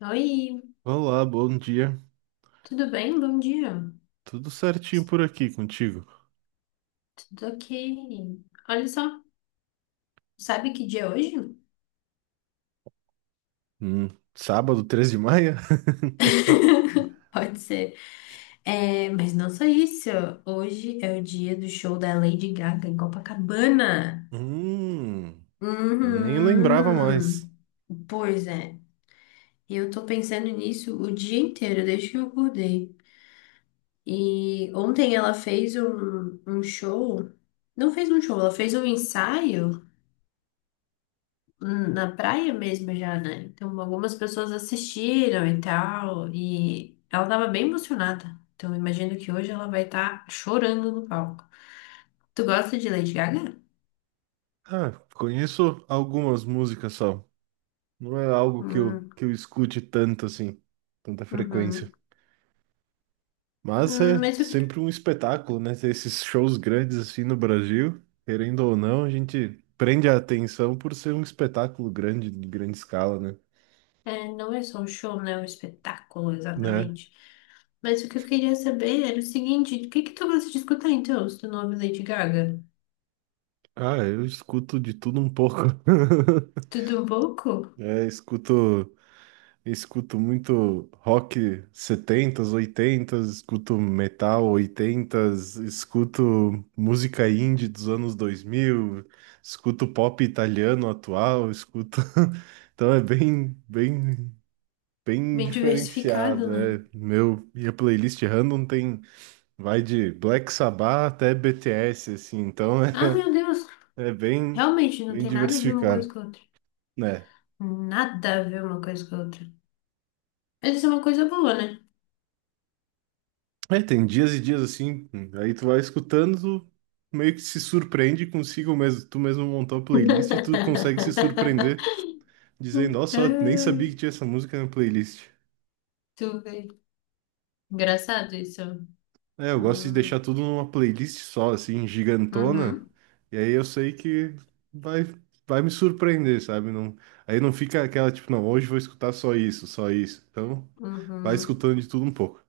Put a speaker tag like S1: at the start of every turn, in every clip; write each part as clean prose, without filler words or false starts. S1: Oi,
S2: Olá, bom dia.
S1: tudo bem? Bom dia.
S2: Tudo
S1: T-
S2: certinho por aqui contigo?
S1: Tudo ok. Olha só, sabe que dia é hoje?
S2: Hum, sábado, 13 de maio?
S1: Pode ser. É, mas não só isso. Hoje é o dia do show da Lady Gaga em Copacabana.
S2: Hum, nem lembrava mais.
S1: Uhum. Pois é. Eu tô pensando nisso o dia inteiro, desde que eu acordei. E ontem ela fez um show. Não fez um show, ela fez um ensaio na praia mesmo já, né? Então algumas pessoas assistiram e tal, e ela tava bem emocionada. Então eu imagino que hoje ela vai estar chorando no palco. Tu gosta de Lady Gaga?
S2: Ah, conheço algumas músicas só. Não é algo que eu,
S1: Hum,
S2: que eu escute tanto assim, tanta
S1: uhum.
S2: frequência. Mas é
S1: Mas o que...
S2: sempre um espetáculo, né? Ter esses shows grandes assim no Brasil, querendo ou não, a gente prende a atenção por ser um espetáculo grande, de grande escala, né?
S1: é, não é só um show, né? É um espetáculo,
S2: Né?
S1: exatamente. Mas o que eu queria saber era o seguinte, o que que tu gosta de escutar então, se tu não ouve Lady Gaga?
S2: Ah, eu escuto de tudo um pouco.
S1: Tudo um pouco?
S2: É, escuto, escuto muito rock setentas oitentas escuto metal oitentas escuto música indie dos anos 2000 escuto pop italiano atual, escuto. Então é bem, bem, bem
S1: Bem diversificado,
S2: diferenciado.
S1: né?
S2: É, minha playlist random tem, vai de Black Sabbath até BTS, assim, então
S1: Ah,
S2: é,
S1: meu Deus!
S2: é bem,
S1: Realmente, não
S2: bem
S1: tem nada a ver uma
S2: diversificado,
S1: coisa com a outra.
S2: né?
S1: Nada a ver uma coisa com a outra. Mas isso é uma coisa boa, né?
S2: É, tem dias e dias assim, aí tu vai escutando, tu meio que se surpreende consigo mesmo, tu mesmo montou a playlist e tu consegue se surpreender, dizendo, ó, só nem sabia
S1: Ai,
S2: que tinha essa música na playlist.
S1: tu vê. Engraçado isso.
S2: É, eu gosto de deixar
S1: Hum,
S2: tudo numa playlist só, assim, gigantona,
S1: uhum,
S2: e aí eu sei que vai, vai me surpreender, sabe? Não, aí não fica aquela, tipo, não, hoje vou escutar só isso, só isso. Então, vai
S1: uhum,
S2: escutando de tudo um pouco.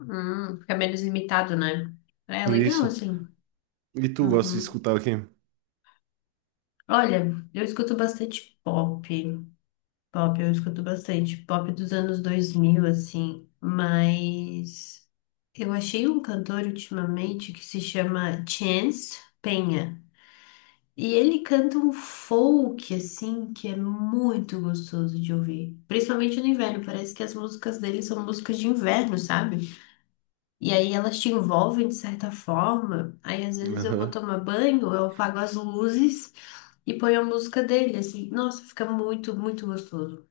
S1: uhum. Fica menos limitado, né? É legal,
S2: Isso.
S1: assim.
S2: E tu gosta de
S1: Uhum.
S2: escutar o quê?
S1: Olha, eu escuto bastante pop. Pop, eu escuto bastante. Pop dos anos 2000 assim. Mas eu achei um cantor ultimamente que se chama Chance Penha. E ele canta um folk, assim, que é muito gostoso de ouvir. Principalmente no inverno, parece que as músicas dele são músicas de inverno, sabe? E aí elas te envolvem de certa forma. Aí às vezes eu vou
S2: Aham.
S1: tomar banho, eu apago as luzes e ponho a música dele, assim. Nossa, fica muito, muito gostoso.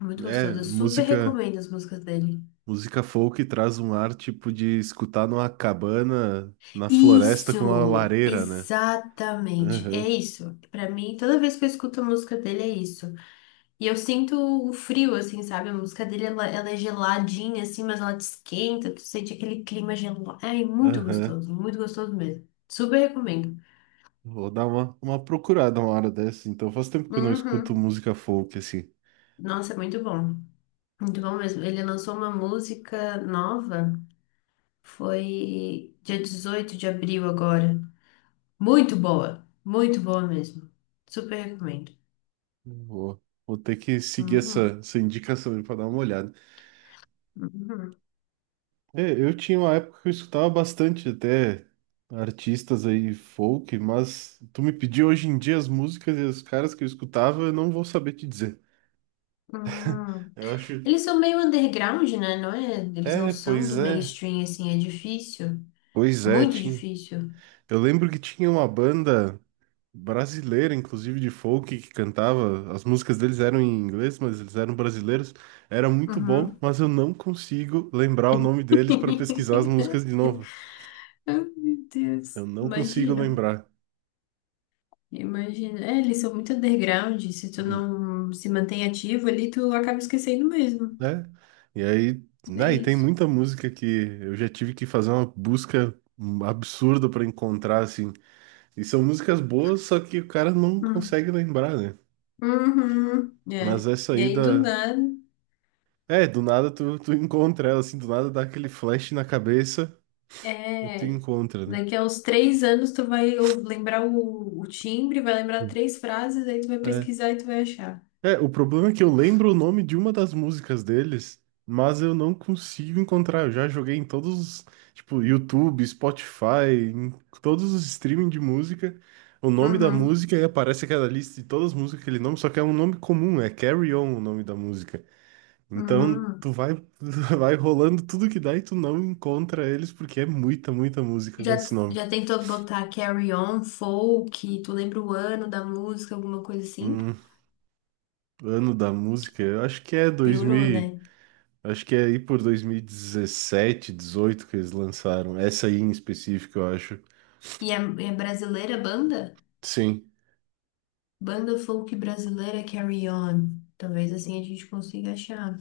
S1: Muito
S2: É,
S1: gostoso. Eu super
S2: música.
S1: recomendo as músicas dele.
S2: Música folk traz um ar tipo de escutar numa cabana na floresta com uma
S1: Isso!
S2: lareira, né?
S1: Exatamente. É
S2: Aham,
S1: isso. Pra mim, toda vez que eu escuto a música dele, é isso. E eu sinto o frio, assim, sabe? A música dele, ela é geladinha, assim, mas ela te esquenta, tu sente aquele clima gelado. É
S2: aham.
S1: muito gostoso mesmo. Super recomendo.
S2: Vou dar uma procurada uma hora dessa, então faz tempo que eu não escuto
S1: Uhum.
S2: música folk assim.
S1: Nossa, é muito bom. Muito bom mesmo. Ele lançou uma música nova, foi dia 18 de abril agora. Muito boa mesmo. Super recomendo.
S2: Vou, vou ter que seguir
S1: Uhum.
S2: essa indicação para dar uma olhada.
S1: Uhum.
S2: É, eu tinha uma época que eu escutava bastante até artistas aí folk, mas tu me pediu hoje em dia as músicas e os caras que eu escutava, eu não vou saber te dizer.
S1: Uhum.
S2: Eu acho.
S1: Eles são meio underground, né? Não é? Eles não
S2: É,
S1: são
S2: pois
S1: do
S2: é.
S1: mainstream, assim, é difícil.
S2: Pois é,
S1: Muito
S2: tinha.
S1: difícil.
S2: Eu lembro que tinha uma banda brasileira, inclusive de folk, que cantava. As músicas deles eram em inglês, mas eles eram brasileiros. Era muito bom,
S1: Uhum.
S2: mas eu não consigo lembrar o nome deles para pesquisar as músicas de novo.
S1: Ai, meu
S2: Eu
S1: Deus.
S2: não consigo
S1: Imagino.
S2: lembrar,
S1: Imagino. É, eles são muito underground. Se tu
S2: Hum,
S1: não se mantém ativo ali, tu acaba esquecendo mesmo.
S2: né? E aí,
S1: É
S2: né, e tem
S1: isso.
S2: muita música que eu já tive que fazer uma busca absurda para encontrar, assim. E são músicas boas, só que o cara não
S1: Hum.
S2: consegue lembrar, né?
S1: Uhum.
S2: Mas
S1: É.
S2: essa
S1: E
S2: aí
S1: aí, do
S2: da,
S1: nada,
S2: É, do nada tu encontra ela, assim, do nada dá aquele flash na cabeça e tu
S1: é.
S2: encontra, né?
S1: Daqui a uns 3 anos, tu vai lembrar o timbre, vai lembrar
S2: Hum.
S1: três frases, aí tu vai
S2: É.
S1: pesquisar e tu vai achar.
S2: É, o problema é que eu lembro o nome de uma das músicas deles, mas eu não consigo encontrar. Eu já joguei em todos, os, tipo, YouTube, Spotify, em todos os streaming de música, o nome da
S1: Uhum.
S2: música e aparece aquela lista de todas as músicas, aquele nome, só que é um nome comum, é Carry On o nome da música. Então tu
S1: Uhum.
S2: vai, tu vai rolando tudo que dá e tu não encontra eles porque é muita, muita música com
S1: Já,
S2: esse nome.
S1: já tentou botar Carry On, Folk, tu lembra o ano da música, alguma coisa assim?
S2: Hum, ano da música, eu acho que é dois
S1: Piorou,
S2: mil
S1: né?
S2: acho que é aí por 2017 18 que eles lançaram. Essa aí em específico, eu acho.
S1: E é, é brasileira a banda?
S2: Sim,
S1: Banda folk brasileira Carry On. Talvez assim a gente consiga achar.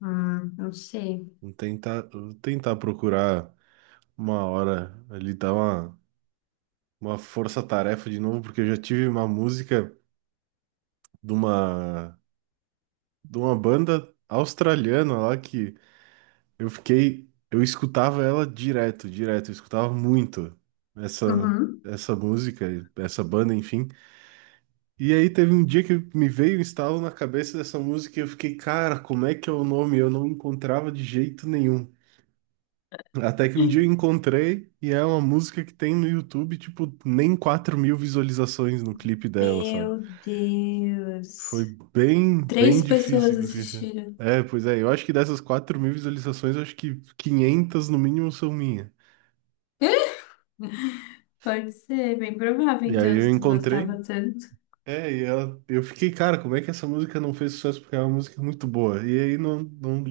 S1: Não sei.
S2: vou tentar procurar uma hora ali dar uma força-tarefa de novo, porque eu já tive uma música de uma, de uma banda australiana lá que eu fiquei, eu escutava ela direto, direto, eu escutava muito essa,
S1: Uhum.
S2: essa música, essa banda, enfim. E aí teve um dia que me veio um estalo na cabeça dessa música e eu fiquei, cara, como é que é o nome? Eu não encontrava de jeito nenhum. Até que um dia eu encontrei e é uma música que tem no YouTube, tipo, nem 4.000 visualizações no clipe dela, sabe?
S1: Meu Deus.
S2: Foi bem, bem
S1: Três
S2: difícil
S1: pessoas
S2: conseguir achar.
S1: assistiram.
S2: É, pois é, eu acho que dessas 4.000 visualizações, eu acho que 500 no mínimo são minhas.
S1: Pode ser, bem provável,
S2: E aí
S1: então,
S2: eu
S1: se tu
S2: encontrei,
S1: gostava tanto.
S2: É, e ela, eu fiquei, cara, como é que essa música não fez sucesso? Porque é uma música muito boa. E aí não, não,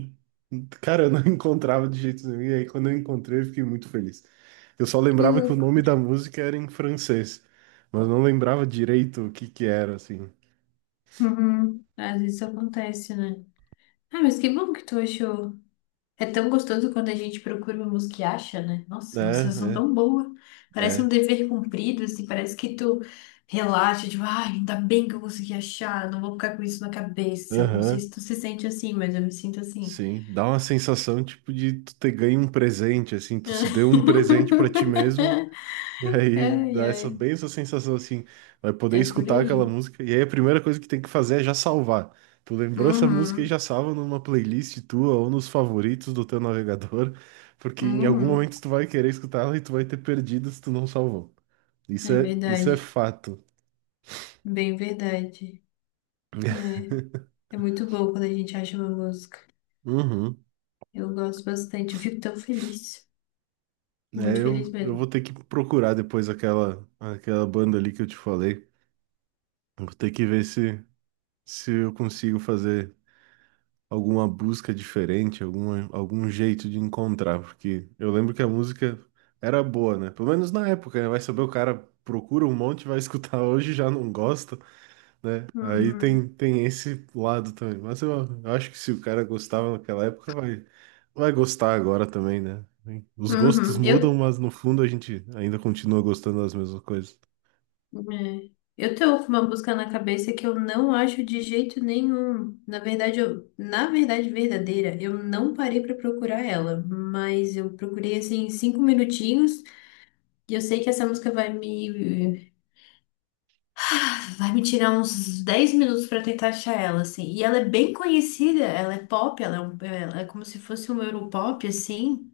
S2: cara, eu não encontrava de jeito nenhum. E aí quando eu encontrei, eu fiquei muito feliz. Eu só
S1: Que
S2: lembrava que o
S1: louco.
S2: nome da música era em francês, mas não lembrava direito o que que era, assim.
S1: Uhum. Às vezes isso acontece, né? Ah, mas que bom que tu achou. É tão gostoso quando a gente procura uma música e acha, né? Nossa, vocês são
S2: É,
S1: tão boa.
S2: é,
S1: Parece um
S2: é.
S1: dever cumprido, assim, parece que tu relaxa, tipo, ai, ainda bem que eu consegui achar, não vou ficar com isso na cabeça. Não sei se
S2: Aham,
S1: tu se sente assim, mas eu me sinto assim.
S2: sim. Dá uma sensação, tipo, de tu ter ganho um presente, assim, tu se deu um presente pra ti mesmo. E aí
S1: Ai,
S2: dá essa
S1: ai,
S2: bem essa sensação assim, vai poder
S1: é por
S2: escutar aquela
S1: aí.
S2: música. E aí a primeira coisa que tem que fazer é já salvar. Tu lembrou essa música e
S1: Uhum,
S2: já salva numa playlist tua ou nos favoritos do teu navegador, porque em algum
S1: uhum,
S2: momento tu vai querer escutar ela e tu vai ter perdido se tu não salvou.
S1: é
S2: Isso é
S1: verdade,
S2: fato.
S1: bem verdade. É, é muito bom quando a gente acha uma música.
S2: Uhum.
S1: Eu gosto bastante, eu fico tão feliz,
S2: É,
S1: muito
S2: eu,
S1: feliz
S2: eu vou
S1: mesmo.
S2: ter que procurar depois aquela banda ali que eu te falei. Vou ter que ver se eu consigo fazer alguma busca diferente, algum jeito de encontrar, porque eu lembro que a música era boa, né? Pelo menos na época, né? Vai saber o cara procura um monte, vai escutar hoje e já não gosta, né? Aí tem,
S1: Uhum.
S2: tem esse lado também. Mas eu acho que se o cara gostava naquela época, vai gostar agora também, né? Os gostos
S1: Uhum.
S2: mudam, mas no fundo a gente ainda continua gostando das mesmas coisas.
S1: É, eu tô com uma música na cabeça que eu não acho de jeito nenhum. Na verdade, na verdade verdadeira, eu não parei pra procurar ela, mas eu procurei assim 5 minutinhos e eu sei que essa música vai me tirar uns 10 minutos pra tentar achar ela assim. E ela é bem conhecida, ela é pop, ela é como se fosse um Europop assim.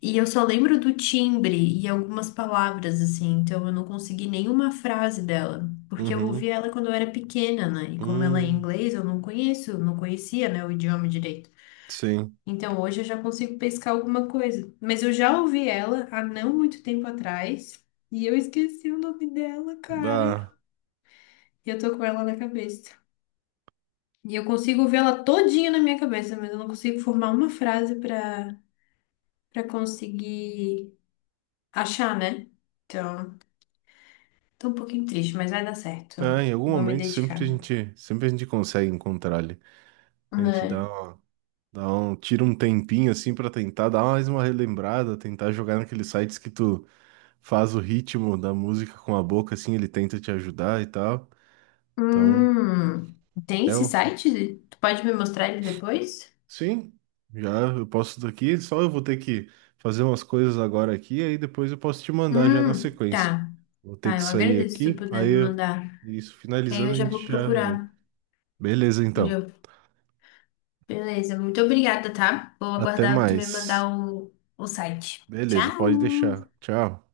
S1: E eu só lembro do timbre e algumas palavras, assim, então eu não consegui nenhuma frase dela, porque eu ouvi
S2: Uhum.
S1: ela quando eu era pequena, né? E como ela é em
S2: Hum,
S1: inglês, eu não conheço, não conhecia, né, o idioma direito.
S2: sim.
S1: Então hoje eu já consigo pescar alguma coisa. Mas eu já ouvi ela há não muito tempo atrás e eu esqueci o nome dela,
S2: Dá.
S1: cara. E eu tô com ela na cabeça. E eu consigo ver ela todinha na minha cabeça, mas eu não consigo formar uma frase pra conseguir achar, né? Então. Tô um pouquinho triste, mas vai dar certo.
S2: Ah, em algum
S1: Vou me
S2: momento sempre
S1: dedicar.
S2: a gente, sempre a gente consegue encontrar ali. A gente dá,
S1: Né?
S2: uma- dá um, tira um tempinho assim pra tentar dar mais uma relembrada, tentar jogar naqueles sites que tu faz o ritmo da música com a boca, assim, ele tenta te ajudar e tal. Então,
S1: Hum, tem
S2: é
S1: esse
S2: o...
S1: site? Tu pode me mostrar ele depois?
S2: Sim, já eu posso daqui, só eu vou ter que fazer umas coisas agora aqui, aí depois eu posso te mandar já na sequência.
S1: Tá.
S2: Vou ter
S1: Tá,
S2: que
S1: eu
S2: sair
S1: agradeço se tu
S2: aqui,
S1: puder me mandar.
S2: isso,
S1: Que aí
S2: finalizando
S1: eu
S2: a
S1: já
S2: gente
S1: vou
S2: já vê.
S1: procurar.
S2: Beleza,
S1: Eu
S2: então.
S1: já- Beleza, muito obrigada, tá? Vou
S2: Até
S1: aguardar tu me
S2: mais.
S1: mandar o site. Tchau!
S2: Beleza, pode deixar. Tchau.